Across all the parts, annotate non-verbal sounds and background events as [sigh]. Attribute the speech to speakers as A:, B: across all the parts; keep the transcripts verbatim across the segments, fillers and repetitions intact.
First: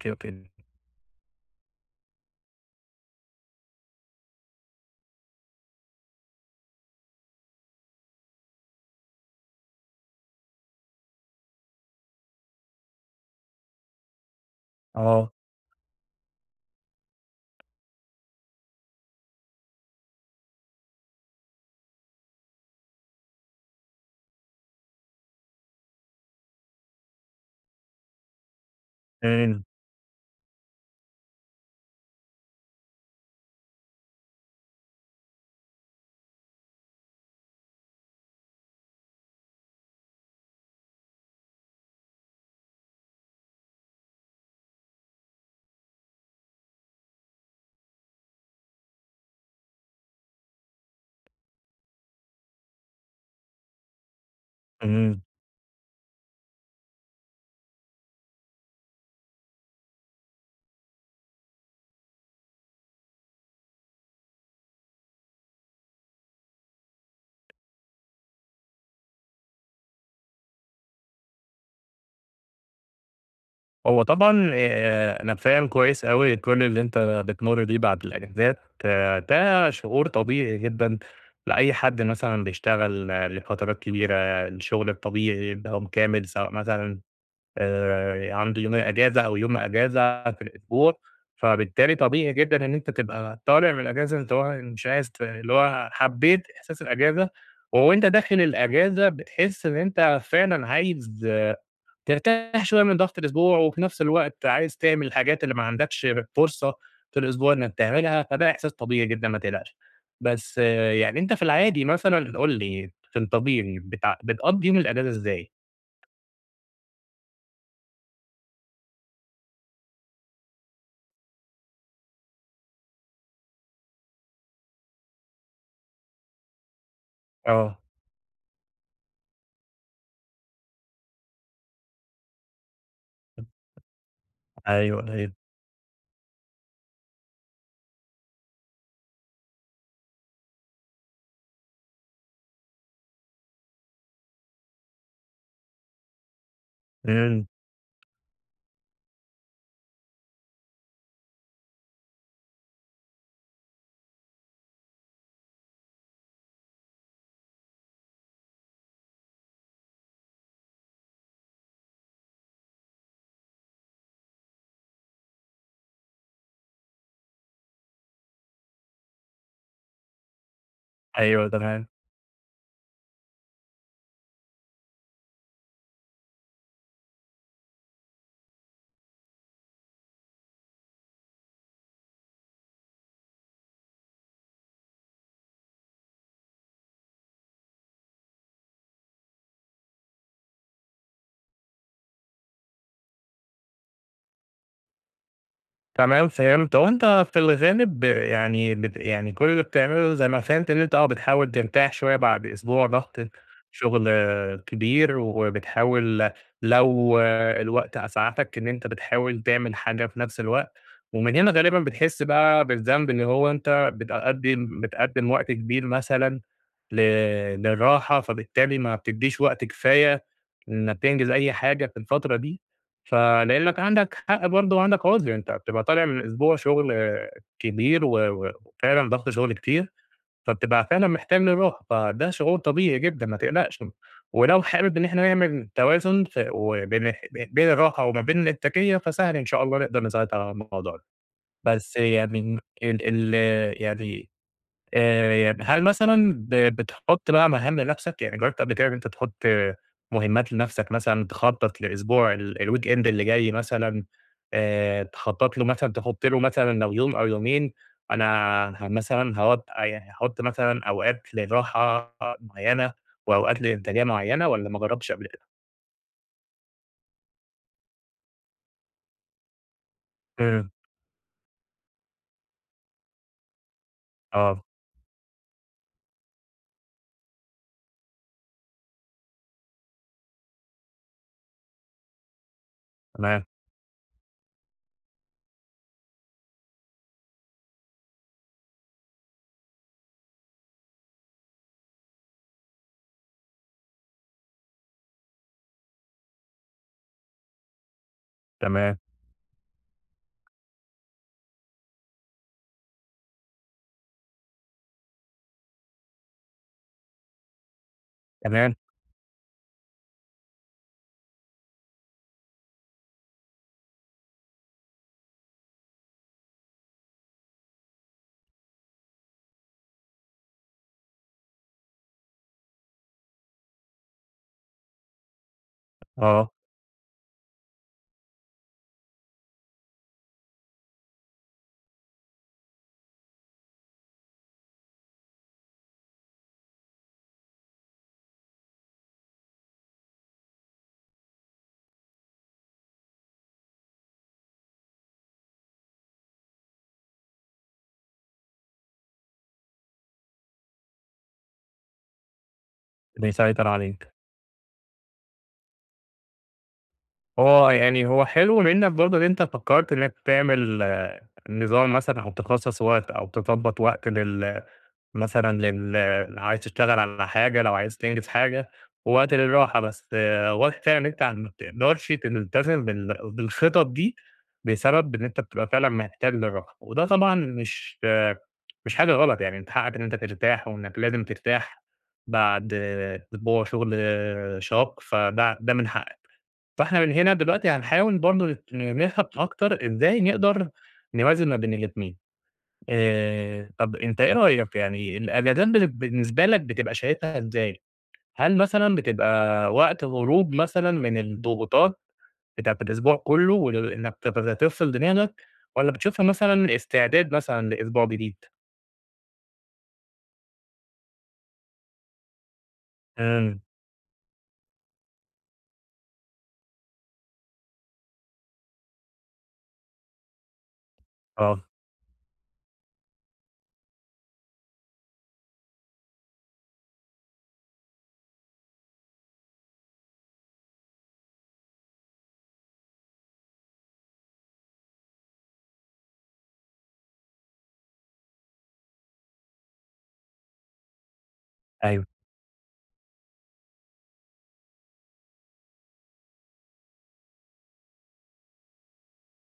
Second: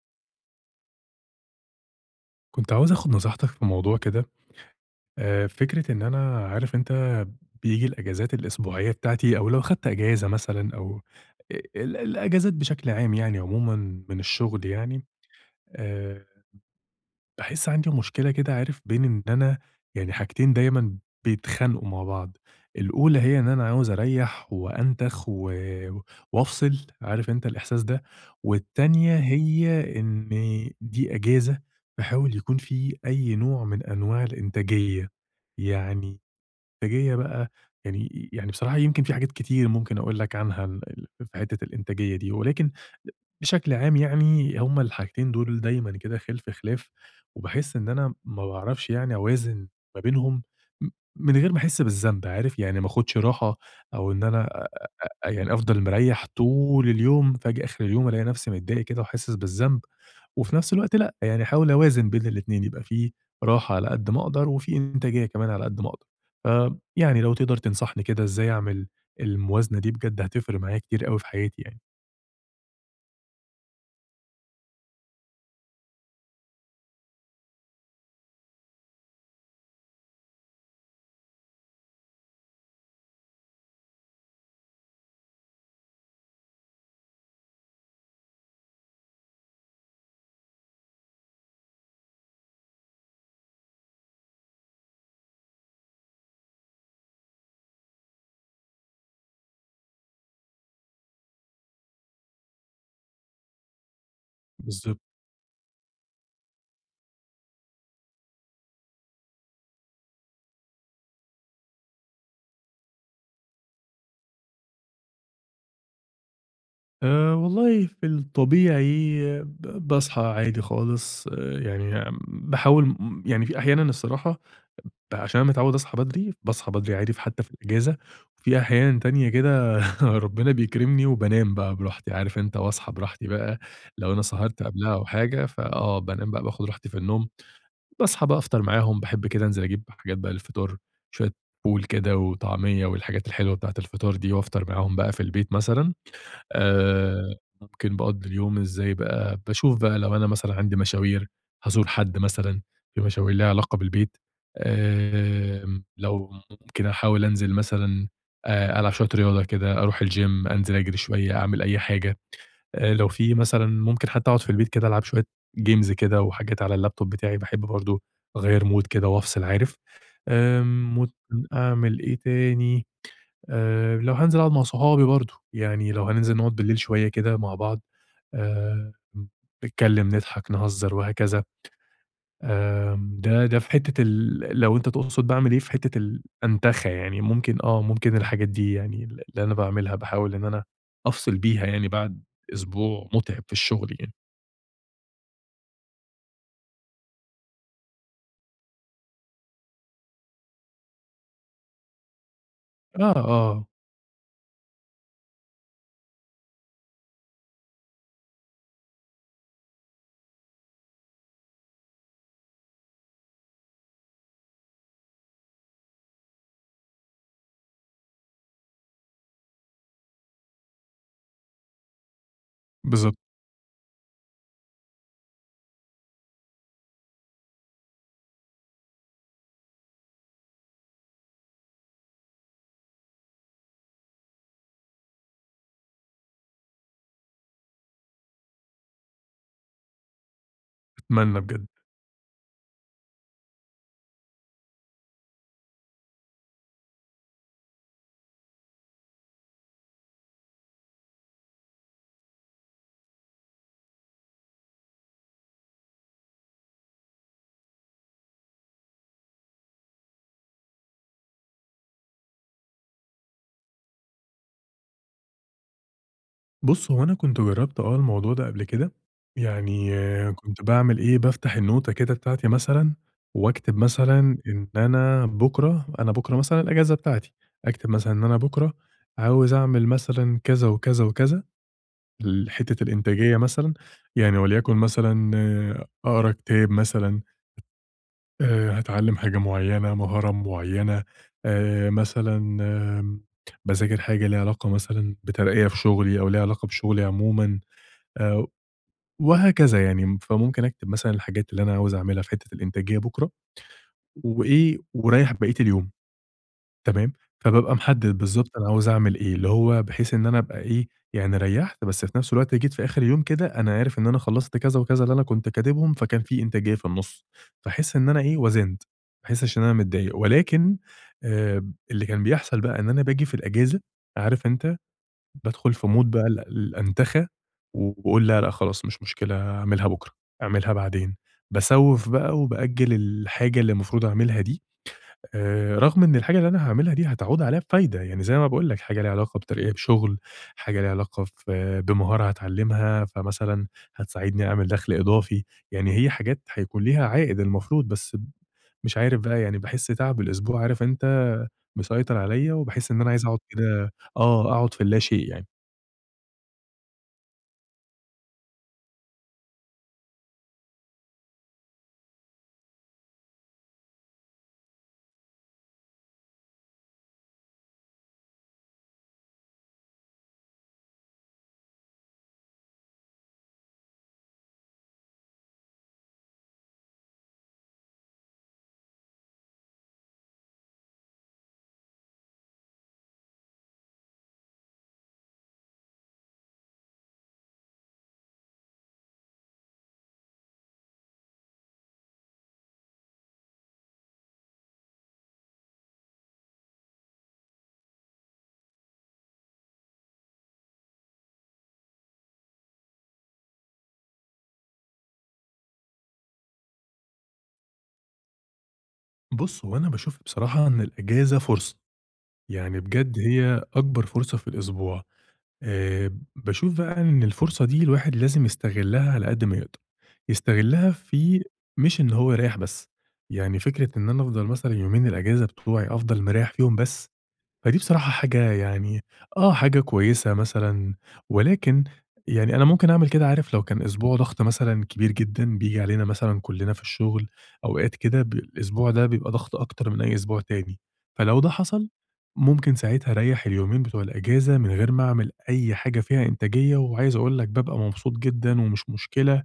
A: أوكي، أوكي.
B: كنت عاوز اخد نصيحتك في موضوع كده. آه، فكرة ان انا عارف انت بيجي الاجازات الاسبوعية بتاعتي او لو خدت اجازة مثلا او ال- الاجازات بشكل عام يعني عموما من الشغل يعني.
A: آه،
B: آه، باحس عندي مشكلة كده عارف بين إن أنا يعني حاجتين دايمًا بيتخانقوا مع بعض، الأولى هي إن أنا عاوز أريّح وأنتخ و وأفصل، عارف أنت الإحساس ده، والتانية
A: إمم،
B: هي إن دي إجازة باحاول يكون في أي نوع من أنواع الإنتاجية، يعني إنتاجية بقى، يعني يعني بصراحة يمكن في حاجات كتير ممكن أقول لك عنها ال في حتّة الإنتاجية دي، ولكن بشكل عام يعني هُم الحاجتين دول دايمًا كده خِلف خلاف، وباحس إن أنا ما باعرفش يعني أوازن ما بينهم م من غير ما أحس بالذنب عارف، يعني ما آخُدش راحة أو إن أنا
A: إمم.
B: أ يعني أفضل مريّح طول اليوم، فآجي آخر اليوم ألاقي نَفْسي متضايق كده وحاسس بالذنب، وفي نَفْس الوقت لأ، يعني أحاول أوازن بين الاتنين، يبقى في راحة على قد ما أقدر وفي إنتاجية كمان على قد ما أقدر. فيعني لو تقدر تنصحني كده إزاي أعمل الموازنة دي بجد هتفرق معايا كتير أوي في حياتي يعني.
A: هو طبعًا آآ أنا فاهم كويس أوي كل اللي أنت بتمُر بيه بعد الإجازات، آه، ده شعور طبيعي جدًا لأي حد مثلًا بيشتغل آه، لفترات كبيرة، الشغل الطبيعي بيوم كامل، سواء مثلًا آآ عنده يومين إجازة أو يوم إجازة في الأسبوع، فبالتالي طبيعي جدًا إن أنت تبقى طالع من الإجازة أنت وا مش عايز ت اللي هو حبّيت إحساس الإجازة، وأنت داخل الإجازة بتحس إن أنت فعلًا عايز ترتاح شوية من ضغط الأسبوع، وفي نفس الوقت عايز
B: بالضبط.
A: تعمل الحاجات اللي ما عندكش فرصة في الأسبوع إنك تعملها، فده إحساس طبيعي جدًا ما تقلقش. بس آه، يعني أنت في العادي مثلًا قُل لي في الطبيعي بتع بتقضّي يوم الأجازة إزاي؟
B: آآ والله في الطبيعي ب باصحى عادي خالص، آآ يعني باحاول م يعني في أحيانًا الصراحة ب عشان أنا متعوّد أصحى بدري، باصحى بدري عادي في حتّى في
A: آه.
B: الإجازة، وفي أحيان تانية كده [laughs] ربنا بيكرمني وبانام بقى براحتي عارف أنت واصحى براحتي بقى، لو أنا سهرت قبلها أو
A: أيوه، أيوه.
B: حاجة فآه بانام بقى باخُد راحتي في النوم، باصحى بقى أفطر معاهم، باحب كده أنزل أجيب حاجات بقى للفطار، شوية فول كده وطعمية والحاجات الحلوة بتاعة الفطار دي وأفطر معاهم بقى في البيت مثلًا. آآ،
A: إمم.
B: ممكن باقضّي اليوم إزاي بقى، باشوف بقى لو أنا مثلًا عندي مشاوير، هازور حد مثلًا، في مشاوير ليها علاقة بالبيت، آمم، لو ممكن أحاول أنزل مثلًا، آآ، ألعب شوية رياضة كده، أروح الgym، أنزل أجري شوية، أعمل أي حاجة، آآ، لو في مثلًا ممكن حتى أقعد في البيت كده ألعب شوية games كده وحاجات على الlaptop بتاعي، باحب برضه أغيّر mood كده وأفصل عارف. آمم، ممكن
A: أيوه تمام.
B: أعمل إيه تاني؟ آآ، لو هانزل أقعد مع صحابي برضه، يعني لو هننزل نقعد بالليل شوية كده مع بعض، آآ، نتكلم، نضحك، نهزر وهكذا. آمم، ده ده في حتة ال لو أنت تقصد باعمل إيه في حتة الأنتخة يعني، ممكن آه، ممكن الحاجات دي يعني ال اللي أنا باعملها باحاول إن أنا أفصل بيها يعني بعد أسبوع متعب في الشغل يعني.
A: تمام فهمت، هو أنت في الغالب ب- يعني بت يعني كل اللي بتعمله زي ما فهمت إن أنت آه بتحاول ترتاح شوية بعد أسبوع ضغط
B: آه، آه،
A: شغل آه، كبير، وبتحاول لو آه، الوقت أسعفك إن أنت بتحاول تعمل حاجة في نفس الوقت، ومن هنا غالبًا بتحس بقى بالذنب اللي هو أنت بتقدم بتقدم وقت كبير مثلًا ل للراحة، فبالتالي ما بتديش وقت كفاية إنك تنجز أي حاجة في الفترة دي.
B: بالضبط،
A: فلإنك عندك حق برضه وعندك عذر، أنت بتبقى طالع من أسبوع شغل آه، كبير و و وفعلًا ضغط شغل كتير، فبتبقى فعلًا محتاج للراحة، فده شعور طبيعي جدًا ما تقلقش، ولو حابب إن إحنا نعمل توازن ف وبين الح بين الراحة وما بين الإنتاجية، فسهل إن شاء الله نقدر نساعد على الموضوع ده،
B: أتمنى بجد.
A: بس يعني ال ال يعني آآ هل مثلًا ب بتحُط بقى مهام لنَفْسك؟ يعني جرّبت قبل كده إن أنت تحُط مهمّات لنَفْسك مثلًا، تخطّط للأسبوع ال الweekend اللي جاي مثلًا آآ تخطّط له مثلًا تحُط له مثلًا لو يوم أو يومين أنا ه مثلًا هاقعُد يعني هاحُط مثلًا أوقات للراحة معيّنة وأوقات لإنتاجية معيّنة والّا ما جرّبتش قبل كده؟
B: بُص، هو أنا كنت جرّبت آه الموضوع ده قبل كده، يعني آه، كنت
A: إمم،
B: باعمل إيه، بافتح النوتة كده بتاعتي مثلًا وأكتب مثلًا
A: آه،
B: إن أنا بُكرة أنا بُكرة مثلًا الأجازة بتاعتي، أكتب مثلًا إن أنا بُكرة عاوز أعمل مثلًا كذا وكذا وكذا، ال حتّة الإنتاجية
A: تمام،
B: مثلًا، يعني وليكن مثلًا آه، أقرا كتاب مثلًا، آآ هاتعلّم حاجة معيّنة، مهارة معيّنة، آآ مثلًا، آمم باذاكر حاجة ليها علاقة مثلًا بترقية في شغلي أو ليها علاقة بشغلي عمومًا. آآ
A: تمام،
B: وهكذا يعني، فممكن أكتب مثلًا الحاجات اللي أنا عاوز أعملها في حتّة الإنتاجية بُكرة وإيه، وأريّح بقية اليوم، تمام؟ فبابقى محدد بالضبط أنا
A: تمام،
B: عاوز أعمل إيه، اللي هو بحيث إن أنا أبقى إيه، يعني ريّحت بس في نفس الوقت جيت في آخر اليوم كده أنا عارف إن أنا خلّصت كذا وكذا اللي أنا كنت كاتبهم، فكان في إنتاجية في النُص، فاحس إن أنا إيه، وزنت، ما احسش إن أنا متضايق، ولكن آآ اللي كان بيحصل بقى إن أنا باجي في الأجازة، عارف أنت بادخل في mood بقى ال
A: آه،
B: الأنتخة، وباقول لا، لأ خلاص مش مشكلة أعملها بُكرة، أعملها بعدين، باسوّف بقى وبأجّل الحاجة اللي المفروض أعملها دي، آآ رغم إن الحاجة اللي أنا هاعملها دي هتعود عليها بفايدة، يعني زي ما باقول لك حاجة ليها علاقة بترقية بشغل، حاجة ليها علاقة ف بمهارة هاتعلّمها، فمثلًا هتساعدني أعمل دخل إضافي، يعني هي حاجات هيكون ليها عائد المفروض، بس ب مش عارف بقى يعني باحس تعب الأسبوع عارف أنت مسيطر عليَّ، وباحس إن أنا عايز أقعد
A: بيسيطر
B: كده
A: عليه.
B: آه، أقعد في اللاشيء يعني.
A: هو يعني هو حلو منك برضه إن أنت فكّرت إنك تعمل آآ، نظام مثلًا أو تخصّص وقت أو تضبّط وقت لل مثلًا لل عايز تشتغل على حاجة، لو عايز تنجز حاجة، ووقت للراحة، بس واضح فعلًا إن أنت ما بتقدرش تلتزم بال بالخطط دي بسبب إن أنت بتبقى فعلًا محتاج للراحة، وده طبعًا مش آه، مش حاجة غلط يعني من حقك إن أنت ترتاح وإنك لازم ترتاح بعد آه، أسبوع شغل آه، شاق، فده ده من حقك. فإحنا من هنا دلوقتي هنحاول برضه نت نفهم أكتر إزاي نقدر نوازن ما بين الاتنين، آآ طب أنت إيه رأيك يعني الأجازات بن بالنسبة لك بتبقى شايفها إزاي؟ هل مثلًا بتبقى وقت هروب مثلًا من الضغوطات بتاعة الأسبوع كله وإنك تبقى تفصل دماغك، والّا بتشوفها مثلًا استعداد مثلًا لأسبوع جديد؟
B: بُص، هو أنا باشوف بصراحة إن الأجازة فرصة، يعني بجد
A: إمم،
B: هي أكبر فرصة في الأسبوع، آآ، باشوف بقى إن الفرصة دي الواحد لازم يستغلها على قد ما يقدر، يستغلها في
A: آه،
B: مش إن هو يريّح بس، يعني فكرة إن أنا أفضل مثلًا يومين الأجازة بتوعي أفضل مريّح فيهم بس، فدي بصراحة حاجة يعني آه، حاجة كويسة مثلًا، ولكن يعني أنا ممكن أعمل كده عارف لو كان أسبوع ضغط مثلًا كبير جدًا بييجي علينا مثلًا كلّنا في الشغل، أوقات كده ب الأسبوع ده بيبقى ضغط أكتر من أي أسبوع تاني، فلو ده حصل
A: أيوه،
B: ممكن ساعتها أريّح اليومين بتوع الأجازة من غير ما أعمل أي حاجة فيها إنتاجية، وعايز أقول لك بابقى مبسوط جدًا ومش مشكلة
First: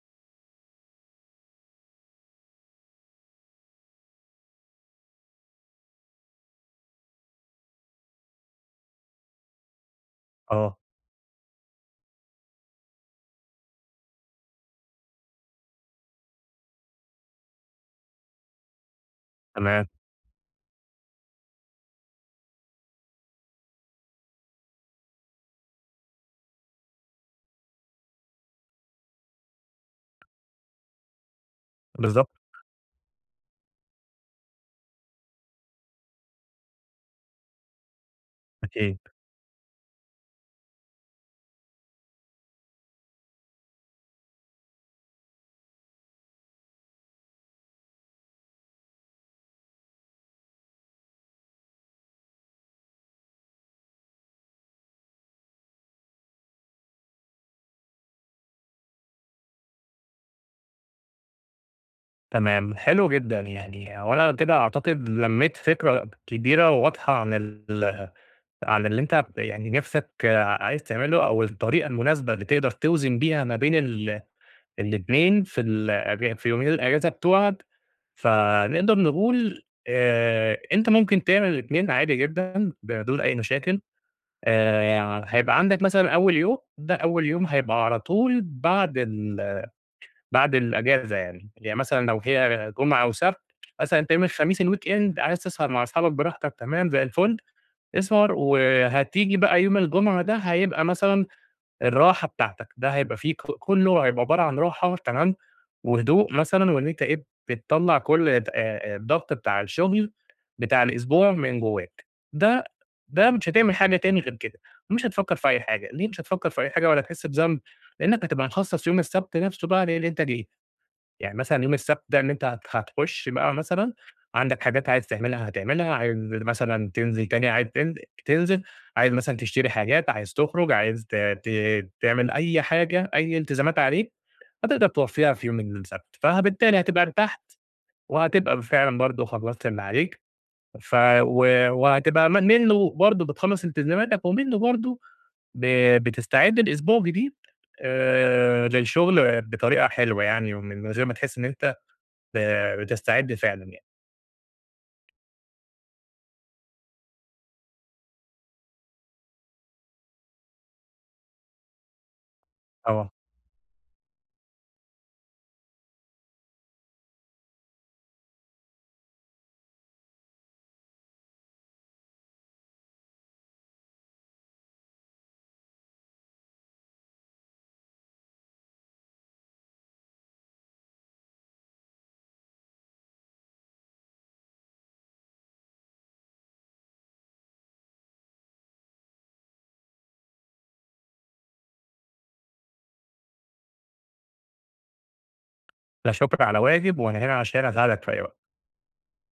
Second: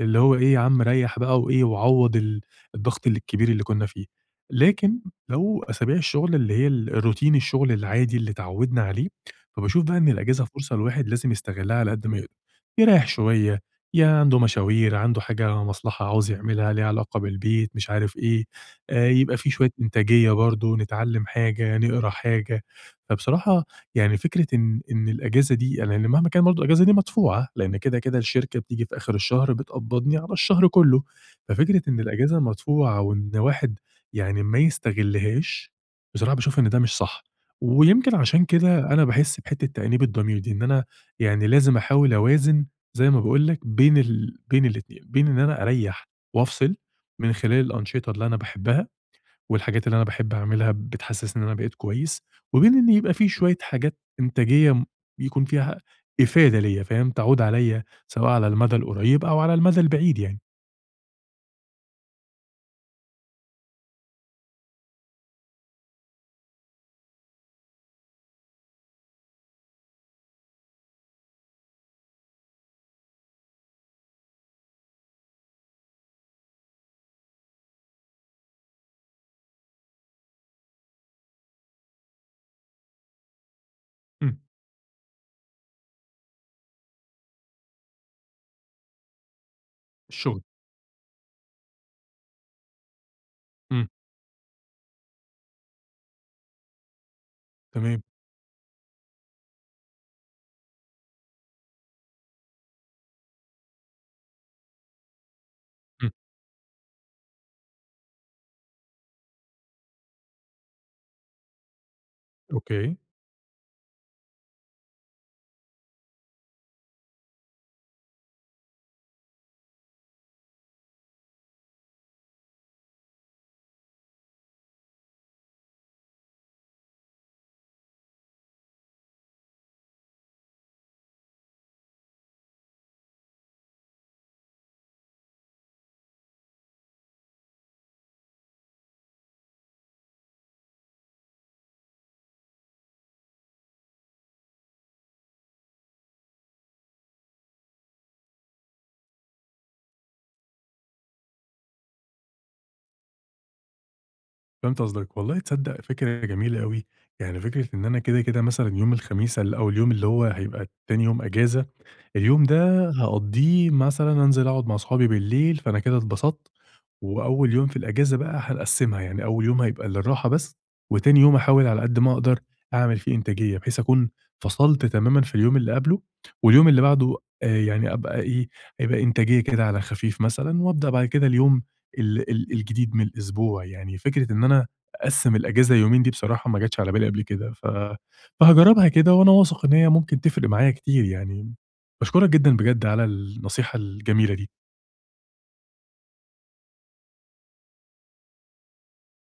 B: اللي هو إيه يا عم ريّح بقى وإيه، وعوّض ال الضغط ال الكبير اللي كُنّا فيه. لكن لو أسابيع الشغل اللي هي ال الروتين الشغل العادي اللي اتعوّدنا عليه، فباشوف بقى إن الأجازة فرصة
A: آه،
B: الواحد لازم يستغلّها على قد ما يقدر، يريّح شوية، يا عنده مشاوير، عنده حاجة مصلحة عاوز يعملها ليها علاقة بالبيت، مش عارف إيه، آآ يبقى في شوية
A: تمام،
B: إنتاجية برضه، نتعلّم حاجة، نقرا حاجة. فبصراحة يعني فكرة إن إن الأجازة دي لإن مهما كان برضه الأجازة دي مدفوعة، لإن كده، كده الشركة بتيجي في آخر الشهر بتقبضني على الشهر كله، ففكرة إن
A: بالضبط،
B: الأجازة مدفوعة وإن واحد يعني ما يستغلهاش، بصراحة باشوف إن ده مش صح، ويمكن عشان كده
A: أكيد.
B: أنا باحس بحتة تأنيب الضمير دي، إن أنا يعني لازم أحاول أوازن زي ما باقول لك بين ال بين الاتنين، بين إن أنا أريّح وأفصل من خلال الأنشطة اللي أنا باحبها والحاجات اللي أنا باحب أعملها بتحسّسني إن أنا بقيت كويس، وبين إن يبقى في شوية حاجات إنتاجية م يكون فيها إفادة ليّا فاهم، تعود عليّا سواء على المدى القريب أو على المدى البعيد يعني.
A: تمام، حلو جدًا، يعني هو أنا كده أعتقد لمّيت فكرة كبيرة وواضحة عن ال عن اللي أنت يعني نِفْسك عايز تعمله أو الطريقة المناسبة اللي تقدر توزن بيها ما بين ال الاتنين في الأج في يومين الأجازة بتوعك، فنقدر نقول آآ، أنت ممكن تعمل الاتنين عادي جدًا بدون أي مشاكل،
B: إمم،
A: آآ، يعني هيبقى عندك مثلًا أول يوم ده أول يوم هيبقى على طول بعد ال
B: الشغل،
A: بعد الأجازة يعني، يعني مثلًا لو هي جمعة وسبت،
B: إمم،
A: مثلًا أنت يوم الخميس الweekend عايز تسهر مع أصحابك براحتك تمام زي الفل،
B: تمام،
A: اسهر وهتيجي بقى يوم الجمعة ده هيبقى مثلًا الراحة بتاعتك، ده هيبقى فيه ك كله هيبقى عبارة عن راحة تمام،
B: إمم،
A: وهدوء مثلًا وإن أنت إيه، بتطلّع كل آآ آآ الضغط بتاع الشغل بتاع الأسبوع من جواك، ده
B: أوكي،
A: ده مش هتعمل حاجة تاني غير كده، مش هتفكّر في أي حاجة، ليه مش هتفكّر في أي حاجة ولا هتحس بذنب؟ لإنك هتبقى مخصص يوم السبت نفسه بقى للإنتاجية. يعني مثلًا يوم السبت ده إن أنت هت هتخش بقى مثلًا عندك حاجات عايز تعملها هتعملها، عايز مثلًا تنزل تاني عايز تن تنزل، عايز مثلًا تشتري حاجات، عايز تخرج، عايز ت ت تعمل أي حاجة، أي التزامات عليك هتقدر توفّيها في يوم السبت، فبالتالي هتبقى ارتحت وهتبقى فعلًا برضه خلّصت اللي عليك، ف و وهتبقى م منّه برضه بتخلّص التزاماتك ومنّه برضه ب بتستعد لأسبوع جديد آآ للشغل بطريقة حلوة يعني ومن غير ما تحس إن أنت ب بتساعدني فعلًا يعني،
B: فهمت قصدك. والله تصدّق فكرة جميلة أوي، يعني فكرة إن أنا كده، كده مثلًا يوم الخميس ال أو اليوم اللي هو هيبقى تاني يوم أجازة، اليوم ده
A: آه،
B: هاقضّيه مثلًا أنزل أقعد مع صحابي بالليل، فأنا كده اتبسطت. وأول يوم في الأجازة بقى هنقسّمها، يعني أول يوم هيبقى للراحة بس، وتاني يوم هاحاول على قد ما أقدر أعمل فيه إنتاجية، بحيث أكون فصلت تمامًا في اليوم اللي قبله، واليوم اللي بعده آآ يعني أبقى إيه، هيبقى إنتاجية كده على خفيف مثلًا، وأبدأ بعد كده اليوم ال ال الجديد من الأسبوع، يعني فكرة إن أنا أقسّم الأجازة يومين دي بصراحة ما جاتش على بالي قبل كده، ف فهاجرّبها كده وأنا واثق إن هي ممكن تفرق معايا كتير يعني. باشكرك جدًا بجد على النصيحة الجميلة دي.
A: لا شكر على واجب وأنا هنا عشان أساعدك في أي وقت.